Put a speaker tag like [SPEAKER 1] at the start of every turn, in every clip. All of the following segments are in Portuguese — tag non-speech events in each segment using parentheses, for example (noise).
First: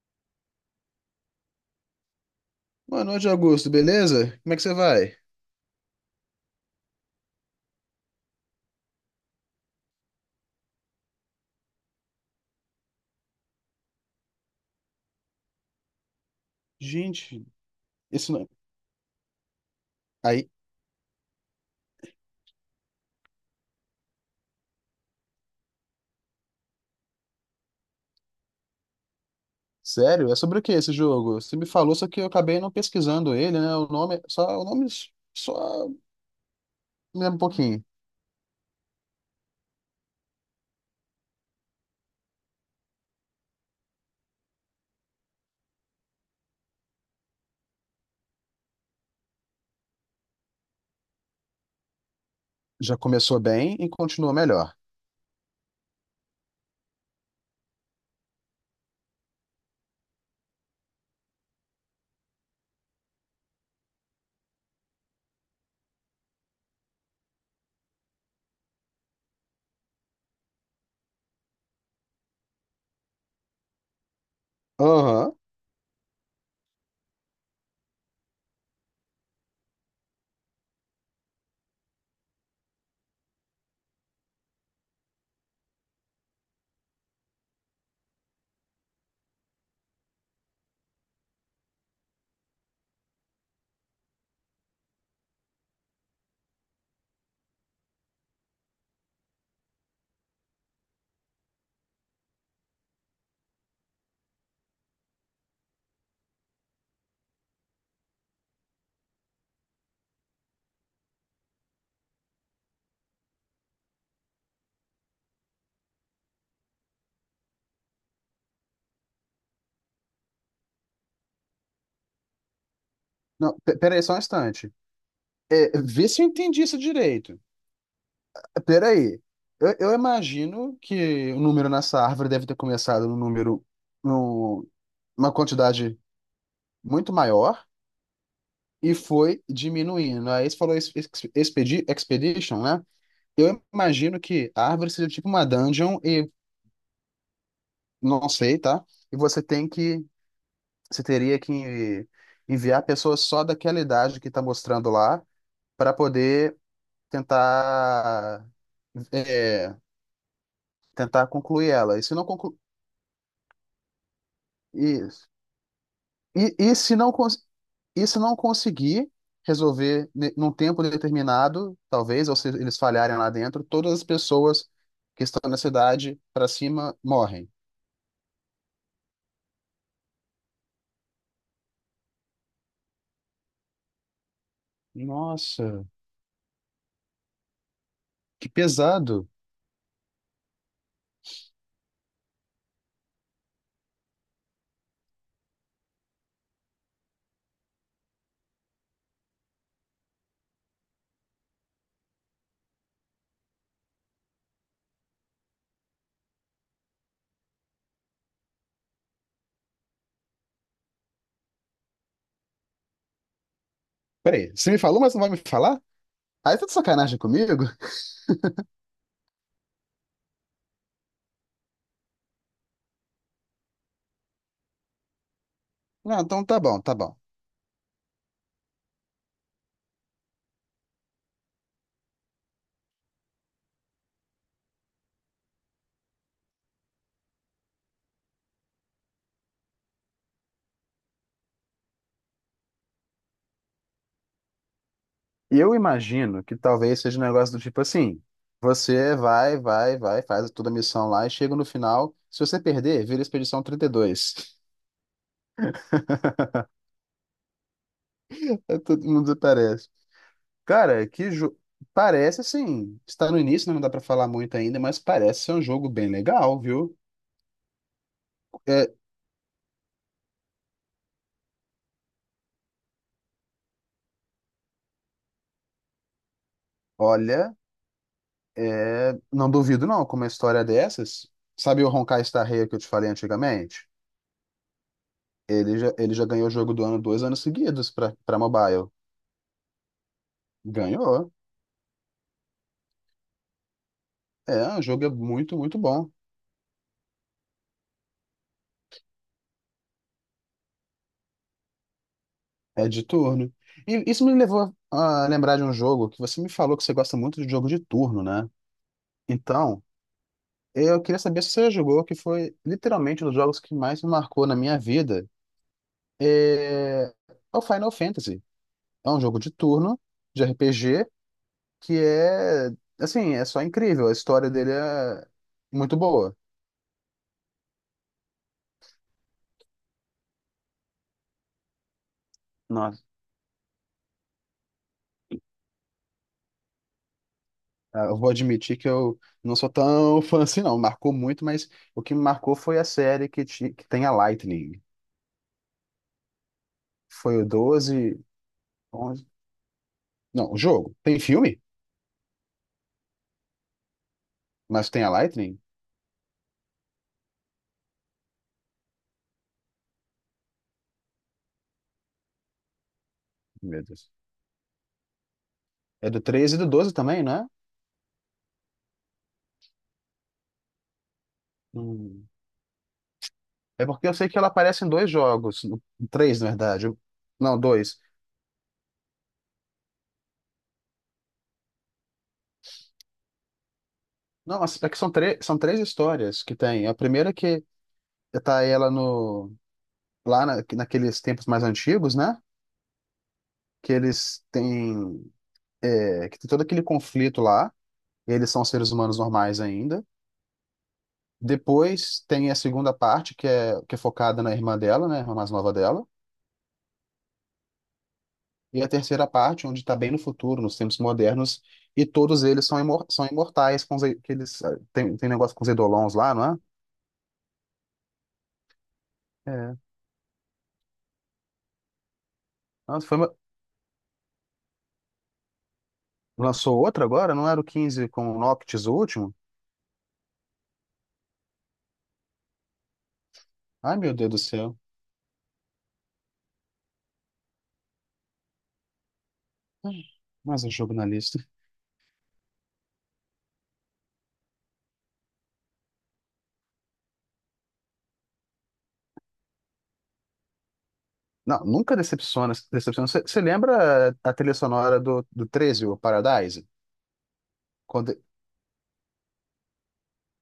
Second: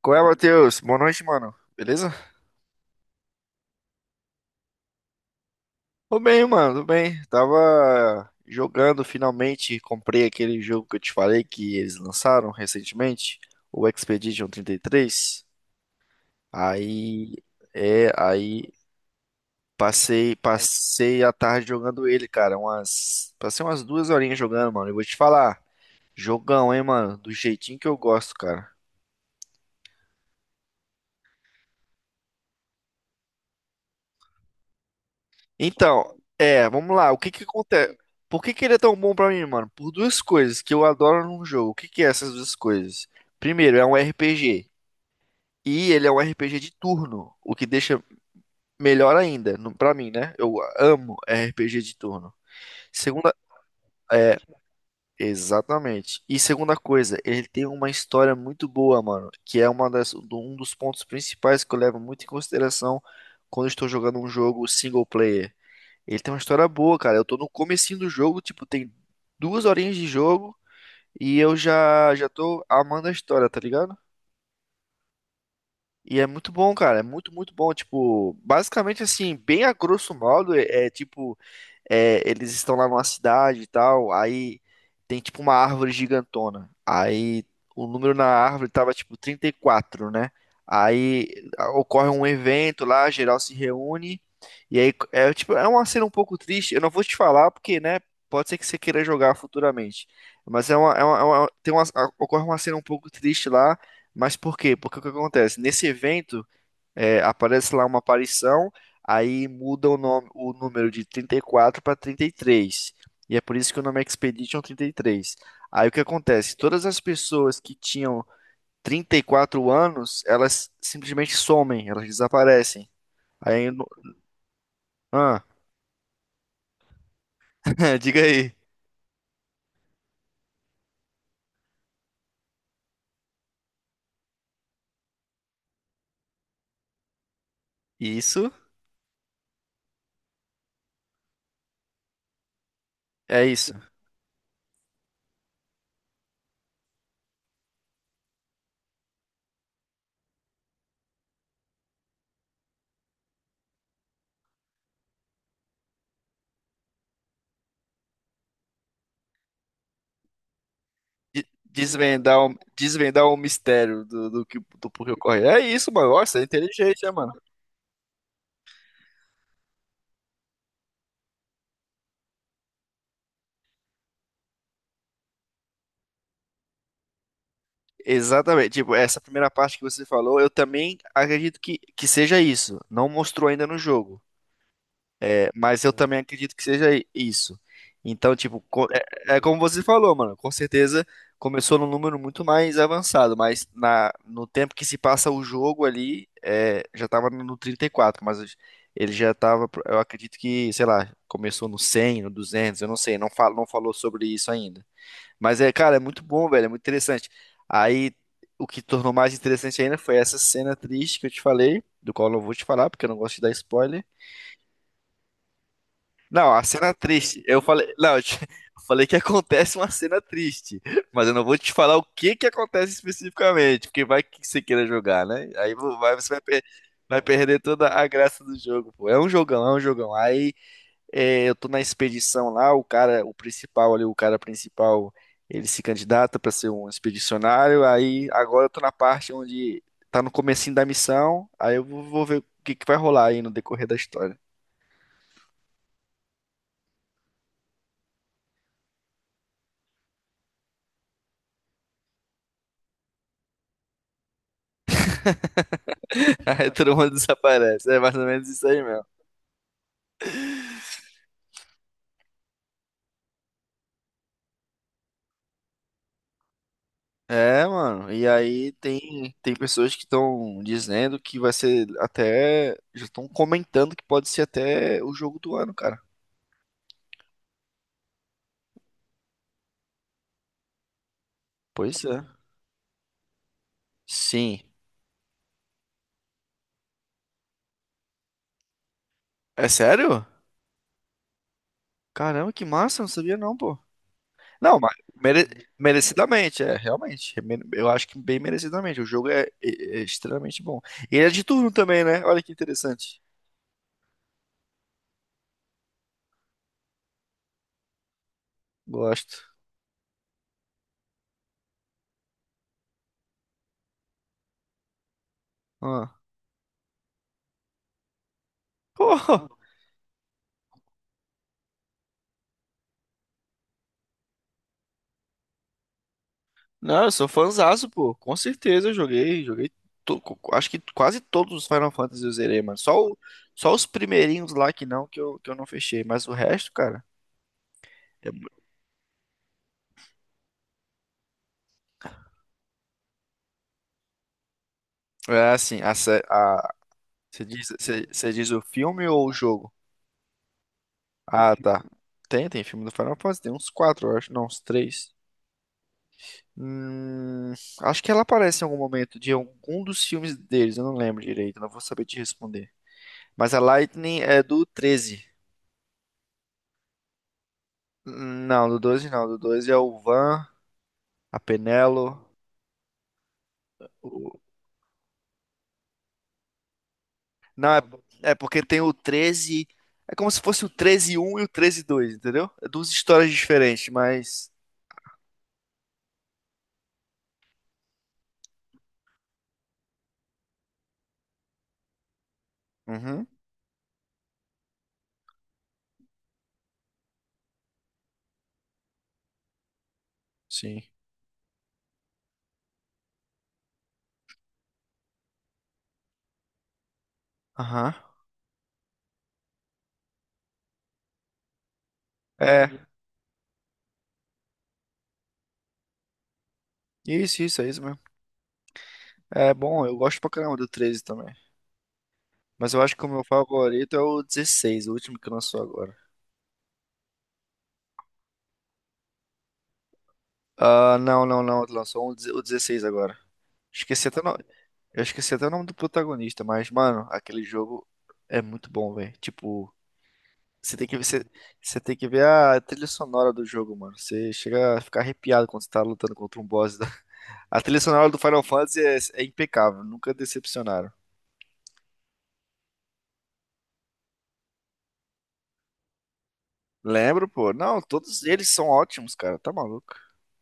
[SPEAKER 1] Qual é, Matheus? Boa noite, mano. Beleza?
[SPEAKER 2] Boa noite, Augusto, beleza? Como é que você vai?
[SPEAKER 1] Tô bem, mano, tô bem. Tava jogando finalmente, comprei aquele jogo que eu te falei que eles lançaram recentemente, o Expedition 33. Aí,
[SPEAKER 2] Gente,
[SPEAKER 1] é,
[SPEAKER 2] isso não...
[SPEAKER 1] aí passei,
[SPEAKER 2] Aí,
[SPEAKER 1] passei a tarde jogando ele, cara, umas, passei umas duas horinhas jogando, mano. Eu vou te falar, jogão, hein, mano, do jeitinho que eu gosto, cara.
[SPEAKER 2] sério? É sobre o que esse jogo? Você me falou, só que eu acabei não pesquisando ele, né? O nome só me
[SPEAKER 1] Então, é, vamos lá. O que
[SPEAKER 2] lembra um
[SPEAKER 1] que
[SPEAKER 2] pouquinho.
[SPEAKER 1] acontece? Por que que ele é tão bom pra mim, mano? Por duas coisas que eu adoro num jogo. O que que é essas duas coisas? Primeiro, é um RPG. E ele é um RPG de turno, o que deixa melhor ainda, pra mim, né? Eu amo RPG de turno.
[SPEAKER 2] Já
[SPEAKER 1] Segunda,
[SPEAKER 2] começou bem e continua
[SPEAKER 1] é,
[SPEAKER 2] melhor.
[SPEAKER 1] exatamente. E segunda coisa, ele tem uma história muito boa, mano, que é uma das, um dos pontos principais que eu levo muito em consideração quando estou jogando um jogo single player. Ele tem uma história boa, cara. Eu tô no comecinho do jogo, tipo, tem duas horinhas de jogo e eu já tô amando a história, tá ligado?
[SPEAKER 2] Aham.
[SPEAKER 1] E é muito bom, cara. É muito, muito bom. Tipo, basicamente assim, bem a grosso modo, tipo, eles estão lá numa cidade e tal, aí tem tipo uma árvore gigantona. Aí o número na árvore tava tipo 34, né? Aí ocorre um evento lá, geral se reúne, e aí é tipo, é uma cena um pouco triste. Eu não vou te falar porque, né, pode ser que você queira jogar futuramente. Mas ocorre uma cena um pouco triste lá, mas por quê? Porque o que acontece? Nesse evento é, aparece lá uma aparição, aí muda o nome, o número de 34 para 33, e é por isso que o nome é Expedition 33. Aí o que acontece? Todas as pessoas que tinham 34 anos, elas simplesmente somem, elas desaparecem.
[SPEAKER 2] Não,
[SPEAKER 1] Aí, no-
[SPEAKER 2] peraí, só um instante.
[SPEAKER 1] ah,
[SPEAKER 2] É, vê se eu entendi isso direito.
[SPEAKER 1] (laughs) diga aí.
[SPEAKER 2] Peraí. Eu imagino que o número nessa árvore deve ter começado no número, num- uma quantidade muito maior.
[SPEAKER 1] Isso
[SPEAKER 2] E foi diminuindo. Aí você falou Expedition, né?
[SPEAKER 1] é
[SPEAKER 2] Eu
[SPEAKER 1] isso.
[SPEAKER 2] imagino que a árvore seja tipo uma dungeon e não sei, tá? E você teria que enviar pessoas só daquela idade que tá mostrando lá para poder tentar é, tentar concluir ela. E se não
[SPEAKER 1] Desvendar o,
[SPEAKER 2] concluir,
[SPEAKER 1] desvendar o mistério do, do porquê
[SPEAKER 2] isso.
[SPEAKER 1] ocorre. É isso, mano. Nossa, é
[SPEAKER 2] E, e se
[SPEAKER 1] inteligente, né,
[SPEAKER 2] não,
[SPEAKER 1] mano?
[SPEAKER 2] cons- e se não conseguir resolver num tempo determinado, talvez, ou se eles falharem lá dentro, todas as pessoas que estão na cidade para cima morrem.
[SPEAKER 1] Exatamente. Tipo, essa primeira parte que você falou, eu também acredito que seja isso. Não mostrou ainda no jogo, é, mas
[SPEAKER 2] Nossa,
[SPEAKER 1] eu também acredito que seja isso. Então,
[SPEAKER 2] que
[SPEAKER 1] tipo,
[SPEAKER 2] pesado.
[SPEAKER 1] é, é como você falou, mano. Com certeza começou num número muito mais avançado, mas na, no tempo que se passa o jogo ali, é, já tava no 34, mas ele já tava, eu acredito que, sei lá, começou no 100, no 200, eu não sei, não falo, não falou sobre isso ainda. Mas é, cara, é muito bom, velho, é muito interessante. Aí, o que tornou mais interessante ainda foi essa cena triste que eu te falei, do qual eu não vou te falar, porque eu não gosto de dar spoiler.
[SPEAKER 2] Peraí, você me falou, mas não vai me falar?
[SPEAKER 1] Não,
[SPEAKER 2] Aí
[SPEAKER 1] a
[SPEAKER 2] tá de
[SPEAKER 1] cena
[SPEAKER 2] sacanagem
[SPEAKER 1] triste, eu
[SPEAKER 2] comigo?
[SPEAKER 1] falei, não, (laughs) eu falei que acontece uma cena triste, mas eu não vou te falar o que que acontece especificamente, porque vai que você queira jogar, né?
[SPEAKER 2] Não,
[SPEAKER 1] Você vai,
[SPEAKER 2] então tá bom, tá bom.
[SPEAKER 1] vai perder toda a graça do jogo, pô. É um jogão, é um jogão. Aí é, eu tô na expedição lá, o cara, o principal ali, o cara principal, ele se candidata para ser um expedicionário, aí agora eu tô na parte onde tá no comecinho da missão, aí eu vou, vou ver o que que vai rolar aí no decorrer da história.
[SPEAKER 2] Eu imagino que talvez seja um negócio do tipo assim: você vai, faz toda a missão lá e chega no final. Se você perder, vira Expedição 32.
[SPEAKER 1] (laughs) Aí todo mundo desaparece, é mais ou menos isso aí
[SPEAKER 2] (laughs)
[SPEAKER 1] mesmo.
[SPEAKER 2] Todo mundo parece. (laughs) Cara, parece assim, está no início, né, não dá pra falar muito ainda, mas parece ser um jogo bem legal, viu?
[SPEAKER 1] É, mano, e aí
[SPEAKER 2] É,
[SPEAKER 1] tem, tem pessoas que estão dizendo que vai ser até, já estão comentando que pode ser até o jogo do ano, cara.
[SPEAKER 2] olha, não duvido não, com uma história dessas. Sabe o
[SPEAKER 1] Pois é.
[SPEAKER 2] Honkai Star Rail que eu te falei antigamente?
[SPEAKER 1] Sim.
[SPEAKER 2] Ele já ganhou o jogo do ano 2 anos seguidos pra para mobile.
[SPEAKER 1] É sério?
[SPEAKER 2] Ganhou.
[SPEAKER 1] Caramba, que massa, não sabia não, pô.
[SPEAKER 2] É,
[SPEAKER 1] Não,
[SPEAKER 2] o
[SPEAKER 1] mas
[SPEAKER 2] jogo é muito, muito bom.
[SPEAKER 1] merecidamente, é, realmente. Eu acho que bem merecidamente. O jogo é, é extremamente bom. E ele é de turno também, né? Olha que
[SPEAKER 2] É de
[SPEAKER 1] interessante.
[SPEAKER 2] turno. E isso me levou a lembrar de um jogo que você me falou que você gosta muito de jogo de turno, né?
[SPEAKER 1] Gosto.
[SPEAKER 2] Então, eu queria saber se você já jogou, que foi literalmente um dos jogos que mais me marcou na minha vida.
[SPEAKER 1] Ah.
[SPEAKER 2] É o Final Fantasy. É
[SPEAKER 1] Pô,
[SPEAKER 2] um jogo de turno, de RPG, que é, assim, é só incrível. A história dele é muito boa.
[SPEAKER 1] não, eu sou fãzaço, pô. Com certeza eu joguei, joguei. Acho que quase todos os Final Fantasy eu zerei, mano.
[SPEAKER 2] Nossa.
[SPEAKER 1] Só os primeirinhos lá que não, que eu não fechei. Mas o resto, cara.
[SPEAKER 2] Ah, eu vou
[SPEAKER 1] É, mu-
[SPEAKER 2] admitir que eu não sou tão (laughs) fã assim, não. Marcou muito, mas o que me marcou foi a série que tem a Lightning.
[SPEAKER 1] é assim, a, sé- a,
[SPEAKER 2] Foi
[SPEAKER 1] você
[SPEAKER 2] o
[SPEAKER 1] diz, você,
[SPEAKER 2] 12.
[SPEAKER 1] você diz o filme
[SPEAKER 2] 11.
[SPEAKER 1] ou o jogo?
[SPEAKER 2] Não, o jogo. Tem
[SPEAKER 1] Ah,
[SPEAKER 2] filme,
[SPEAKER 1] tá. Tem, tem filme do Final Fantasy, tem uns quatro, eu acho. Não, uns
[SPEAKER 2] mas tem a
[SPEAKER 1] três.
[SPEAKER 2] Lightning?
[SPEAKER 1] Hum, acho que ela aparece em algum momento de algum dos filmes deles, eu não lembro direito, não vou saber te responder. Mas a
[SPEAKER 2] Meu Deus.
[SPEAKER 1] Lightning é do 13.
[SPEAKER 2] É do 13 e do 12 também, né?
[SPEAKER 1] Não, do 12, não, do 12 é o Van, a Penelo.
[SPEAKER 2] É porque eu sei que
[SPEAKER 1] o-
[SPEAKER 2] ela aparece em dois jogos, três, na verdade. Não,
[SPEAKER 1] Não, é,
[SPEAKER 2] dois.
[SPEAKER 1] é porque tem o 13. É como se fosse o treze um e o treze dois, entendeu? É duas histórias diferentes, mas.
[SPEAKER 2] Não, mas é que são três histórias que tem. A primeira que tá ela no, lá na- naqueles tempos mais antigos, né?
[SPEAKER 1] Uhum,
[SPEAKER 2] Que eles têm, que tem todo aquele conflito lá. Eles são seres humanos normais ainda.
[SPEAKER 1] sim.
[SPEAKER 2] Depois tem a segunda parte, que é focada na irmã dela, né? A mais nova dela.
[SPEAKER 1] Aham.
[SPEAKER 2] E a terceira parte, onde está bem no futuro, nos tempos modernos, e todos eles são,
[SPEAKER 1] É,
[SPEAKER 2] imor- são imortais, com que eles tem negócio com os Eidolons lá, não
[SPEAKER 1] isso, é isso mesmo.
[SPEAKER 2] é?
[SPEAKER 1] É
[SPEAKER 2] É.
[SPEAKER 1] bom, eu gosto pra caramba do 13 também. Mas eu acho que
[SPEAKER 2] Nossa,
[SPEAKER 1] o meu favorito é o 16, o último que lançou agora.
[SPEAKER 2] lançou outra agora? Não era o 15 com o Noctis, o último?
[SPEAKER 1] Ah, não, não, não. Lançou um, o 16 agora.
[SPEAKER 2] Ai,
[SPEAKER 1] Esqueci
[SPEAKER 2] meu
[SPEAKER 1] até o
[SPEAKER 2] Deus do
[SPEAKER 1] nome.
[SPEAKER 2] céu.
[SPEAKER 1] Eu esqueci até o nome do protagonista, mas, mano, aquele jogo é muito bom, velho. Tipo,
[SPEAKER 2] Ai, mais um
[SPEAKER 1] você tem
[SPEAKER 2] jogo
[SPEAKER 1] que ver,
[SPEAKER 2] na
[SPEAKER 1] você,
[SPEAKER 2] lista.
[SPEAKER 1] você tem que ver a trilha sonora do jogo, mano. Você chega a ficar arrepiado quando você tá lutando contra um boss. (laughs) A trilha sonora do Final Fantasy é, é impecável, nunca decepcionaram.
[SPEAKER 2] Não, nunca decepciona. Você lembra a trilha sonora do 13 o Paradise?
[SPEAKER 1] Lembro, pô. Não,
[SPEAKER 2] Quando
[SPEAKER 1] todos eles são ótimos, cara. Tá maluco?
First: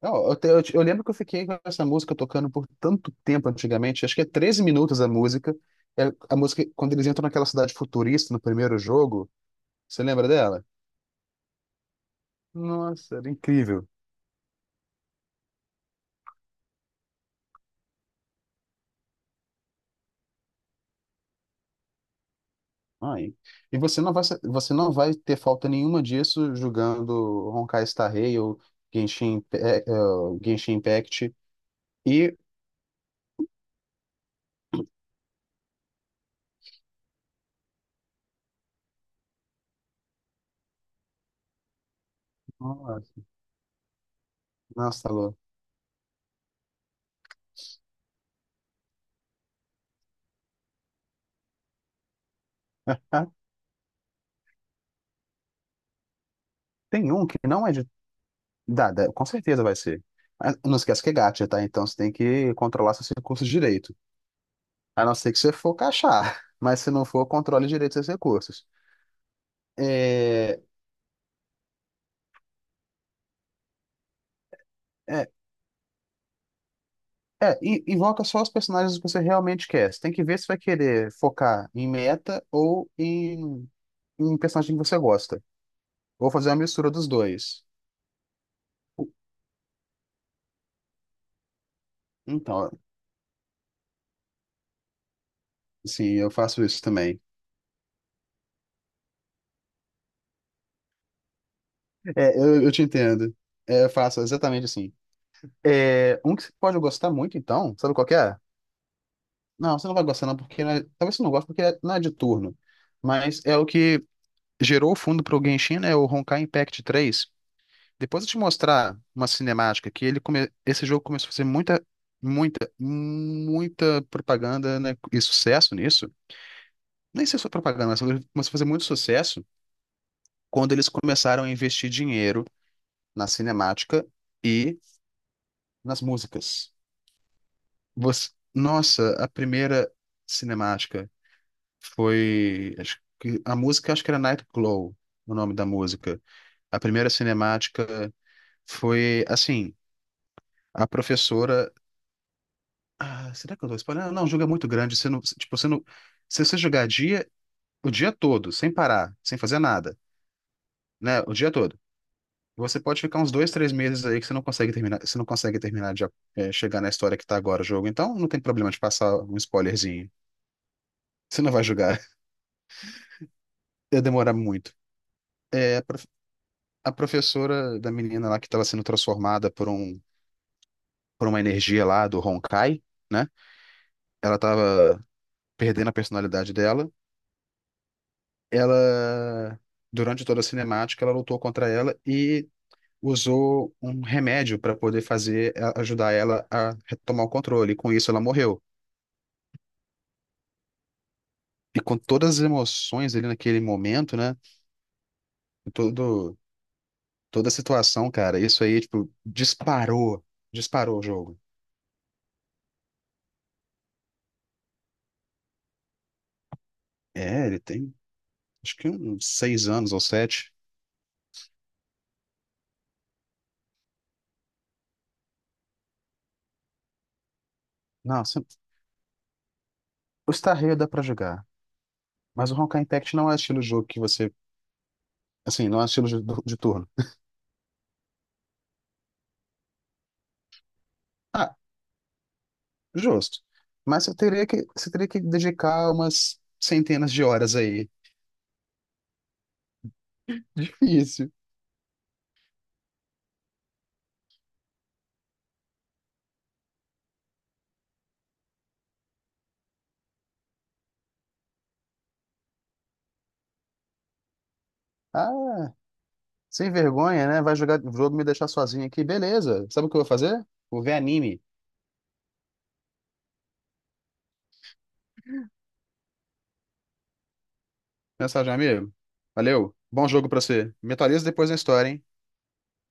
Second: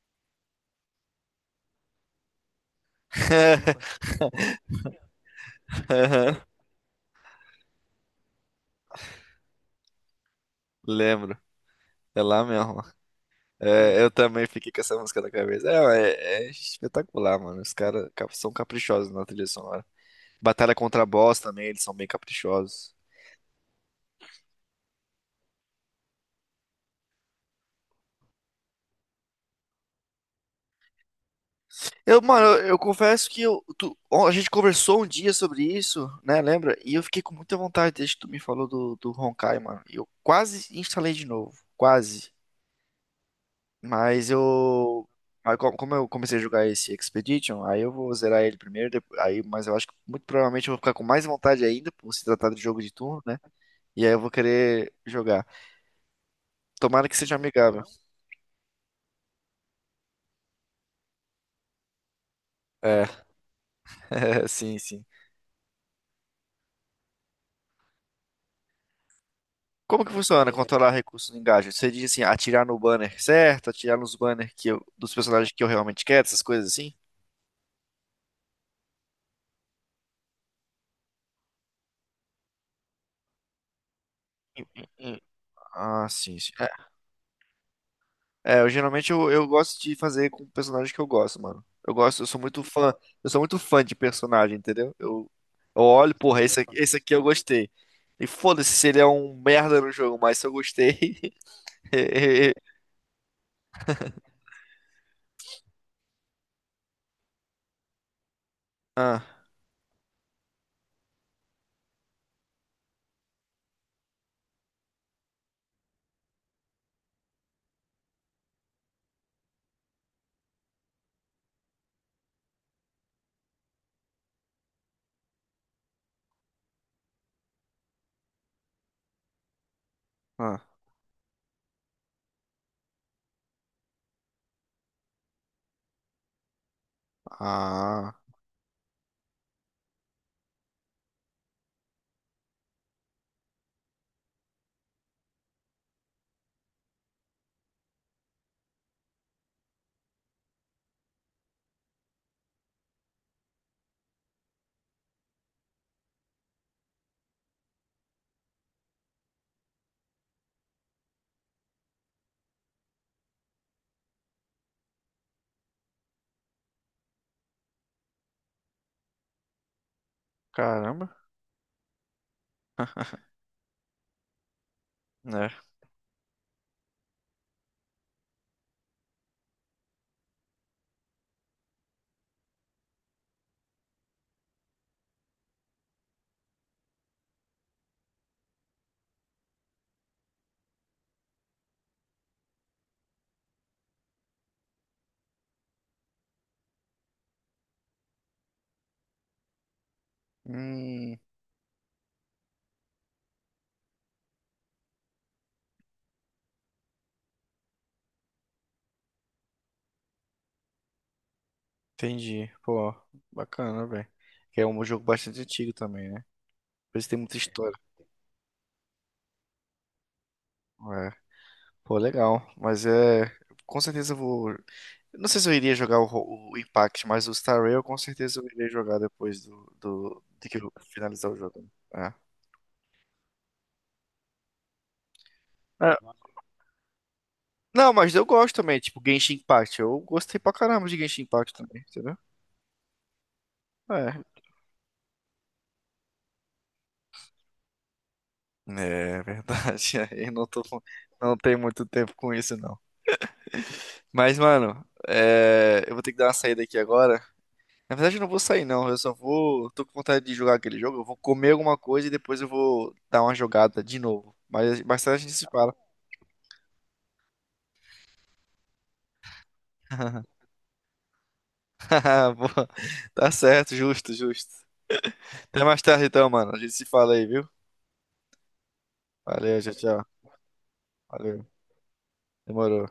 [SPEAKER 2] Não, eu lembro que eu fiquei com essa música tocando por tanto tempo
[SPEAKER 1] (laughs)
[SPEAKER 2] antigamente, acho que é 13 minutos a música. É a música quando eles entram naquela cidade futurista no primeiro jogo. Você lembra dela?
[SPEAKER 1] Lembro. É lá mesmo.
[SPEAKER 2] Nossa, era incrível.
[SPEAKER 1] É, eu também fiquei com essa música na cabeça. É, é, é espetacular, mano. São caprichosos na trilha sonora. Batalha contra a boss também, eles são bem caprichosos.
[SPEAKER 2] Ai. E você não vai ter falta nenhuma disso jogando Honkai Star Rail ou Genshin, Imp- é, é, Genshin Impact.
[SPEAKER 1] Eu,
[SPEAKER 2] E.
[SPEAKER 1] mano, eu confesso que eu, ó, a gente conversou um dia sobre isso, né? Lembra? E eu fiquei com muita vontade desde que tu me falou do, do Honkai, mano. E eu quase instalei de novo. Quase.
[SPEAKER 2] Nossa,
[SPEAKER 1] Mas eu.
[SPEAKER 2] nossa, Lô.
[SPEAKER 1] Aí, como eu comecei a jogar esse Expedition, aí eu vou zerar ele primeiro. Aí, mas eu acho que muito provavelmente eu vou ficar com mais vontade ainda, por se tratar de jogo de turno,
[SPEAKER 2] Ah,
[SPEAKER 1] né? E aí eu vou querer jogar. Tomara
[SPEAKER 2] tem
[SPEAKER 1] que
[SPEAKER 2] um
[SPEAKER 1] seja
[SPEAKER 2] que não é
[SPEAKER 1] amigável.
[SPEAKER 2] de. Dá, com certeza vai ser. Ah, não esquece que é gacha, tá? Então você tem que controlar
[SPEAKER 1] É,
[SPEAKER 2] seus recursos direito.
[SPEAKER 1] (laughs) sim, sim.
[SPEAKER 2] A não ser que você for cachar, (laughs) mas se não for, controle direito seus recursos.
[SPEAKER 1] Como que funciona
[SPEAKER 2] É,
[SPEAKER 1] controlar recursos no Engadget? Você diz assim, atirar no banner certo, atirar nos banners dos
[SPEAKER 2] é,
[SPEAKER 1] personagens que eu realmente quero, essas coisas assim?
[SPEAKER 2] invoca só os personagens que você realmente quer. Você tem que ver se vai querer focar em meta ou em um
[SPEAKER 1] Hum,
[SPEAKER 2] personagem que
[SPEAKER 1] hum,
[SPEAKER 2] você
[SPEAKER 1] hum.
[SPEAKER 2] gosta.
[SPEAKER 1] Ah,
[SPEAKER 2] Ou
[SPEAKER 1] sim,
[SPEAKER 2] fazer
[SPEAKER 1] sim.
[SPEAKER 2] uma mistura dos dois.
[SPEAKER 1] É, é, eu geralmente eu gosto de fazer com personagens que eu gosto, mano. Eu gosto, eu sou muito
[SPEAKER 2] Então,
[SPEAKER 1] fã, eu sou muito fã de personagem, entendeu? Eu olho,
[SPEAKER 2] sim, eu
[SPEAKER 1] porra,
[SPEAKER 2] faço isso
[SPEAKER 1] esse aqui
[SPEAKER 2] também.
[SPEAKER 1] eu gostei. E foda-se se ele é um merda no jogo, mas se eu gostei. (laughs)
[SPEAKER 2] É, eu te entendo. É, eu faço exatamente assim. É, um que você pode gostar muito, então, sabe qual que é?
[SPEAKER 1] Ah,
[SPEAKER 2] Não, você não vai gostar não, porque talvez você não goste porque não é de turno. Mas é o que gerou o fundo para o Genshin, né? O Honkai Impact 3. Depois eu te mostrar uma cinemática que esse jogo começou a fazer muita, muita, muita propaganda, né? E sucesso nisso. Nem sei se foi propaganda, mas ele começou a fazer muito sucesso
[SPEAKER 1] ah,
[SPEAKER 2] quando eles começaram a investir dinheiro na cinemática e nas músicas.
[SPEAKER 1] ah.
[SPEAKER 2] Nossa, a primeira cinemática foi. A música acho que era Night Glow, o nome da música. A primeira cinemática. Foi assim, a professora. Ah, será que eu tô spoiler? Não, o jogo é muito grande. Você não, tipo, você não, se você jogar o dia todo, sem parar, sem fazer nada, né? O dia todo. Você pode ficar uns 2, 3 meses aí que você não consegue terminar de chegar na história que tá agora o jogo. Então não tem problema de passar um spoilerzinho.
[SPEAKER 1] Caramba.
[SPEAKER 2] Você não vai jogar. (laughs)
[SPEAKER 1] (laughs)
[SPEAKER 2] Ia demorar muito.
[SPEAKER 1] Né?
[SPEAKER 2] É, a professora da menina lá que estava sendo transformada por uma energia lá do Honkai, né? Ela tava perdendo a personalidade dela ela, Durante toda a cinemática, ela lutou contra ela e usou um remédio para poder ajudar ela a retomar o controle. E com isso ela morreu.
[SPEAKER 1] Hum,
[SPEAKER 2] E com todas as emoções ali naquele momento, né? Todo, toda a situação, cara, isso aí, tipo, disparou o jogo.
[SPEAKER 1] entendi. Pô, bacana, velho. Que é um jogo bastante antigo também, né? Por isso tem muita
[SPEAKER 2] É, ele
[SPEAKER 1] história.
[SPEAKER 2] tem, acho que uns 6 anos ou 7.
[SPEAKER 1] É. Pô, legal. Mas é. Com certeza eu vou. Eu não sei se eu iria jogar o, o Impact, mas o Star Rail com
[SPEAKER 2] Não,
[SPEAKER 1] certeza eu irei jogar depois do, do,
[SPEAKER 2] o
[SPEAKER 1] de
[SPEAKER 2] Star
[SPEAKER 1] que eu
[SPEAKER 2] Rail dá pra
[SPEAKER 1] finalizar o
[SPEAKER 2] jogar.
[SPEAKER 1] jogo. Né?
[SPEAKER 2] Mas o Honkai Impact não é estilo de jogo que você, assim, não é
[SPEAKER 1] É.
[SPEAKER 2] estilo
[SPEAKER 1] É.
[SPEAKER 2] de turno.
[SPEAKER 1] Não, mas eu gosto também, tipo, Genshin Impact. Eu gostei pra caramba de Genshin Impact
[SPEAKER 2] Ah,
[SPEAKER 1] também, entendeu?
[SPEAKER 2] justo. Mas você
[SPEAKER 1] É.
[SPEAKER 2] teria que, você teria que dedicar umas centenas de horas aí.
[SPEAKER 1] É verdade. (laughs) Aí não
[SPEAKER 2] (laughs)
[SPEAKER 1] tô, com-
[SPEAKER 2] Difícil.
[SPEAKER 1] não tenho muito tempo com isso, não. Mas, mano, é, eu vou ter que dar uma saída aqui agora. Na verdade, eu não vou sair, não. Eu só vou. Tô com vontade de jogar aquele jogo. Eu vou comer alguma coisa e depois eu vou dar uma jogada de novo. Mas mais tarde a gente se
[SPEAKER 2] Ah,
[SPEAKER 1] fala.
[SPEAKER 2] sem vergonha, né? Vai jogar jogo me deixar sozinho aqui. Beleza. Sabe o que eu vou
[SPEAKER 1] (laughs)
[SPEAKER 2] fazer? Vou ver anime.
[SPEAKER 1] Boa. Tá certo, justo, justo. Até mais tarde, então, mano. A gente se fala aí, viu?
[SPEAKER 2] Mensagem, amigo.
[SPEAKER 1] Valeu, tchau,
[SPEAKER 2] Valeu. Bom
[SPEAKER 1] tchau.
[SPEAKER 2] jogo pra você. Me atualiza
[SPEAKER 1] Valeu.
[SPEAKER 2] depois na história, hein?
[SPEAKER 1] Demorou.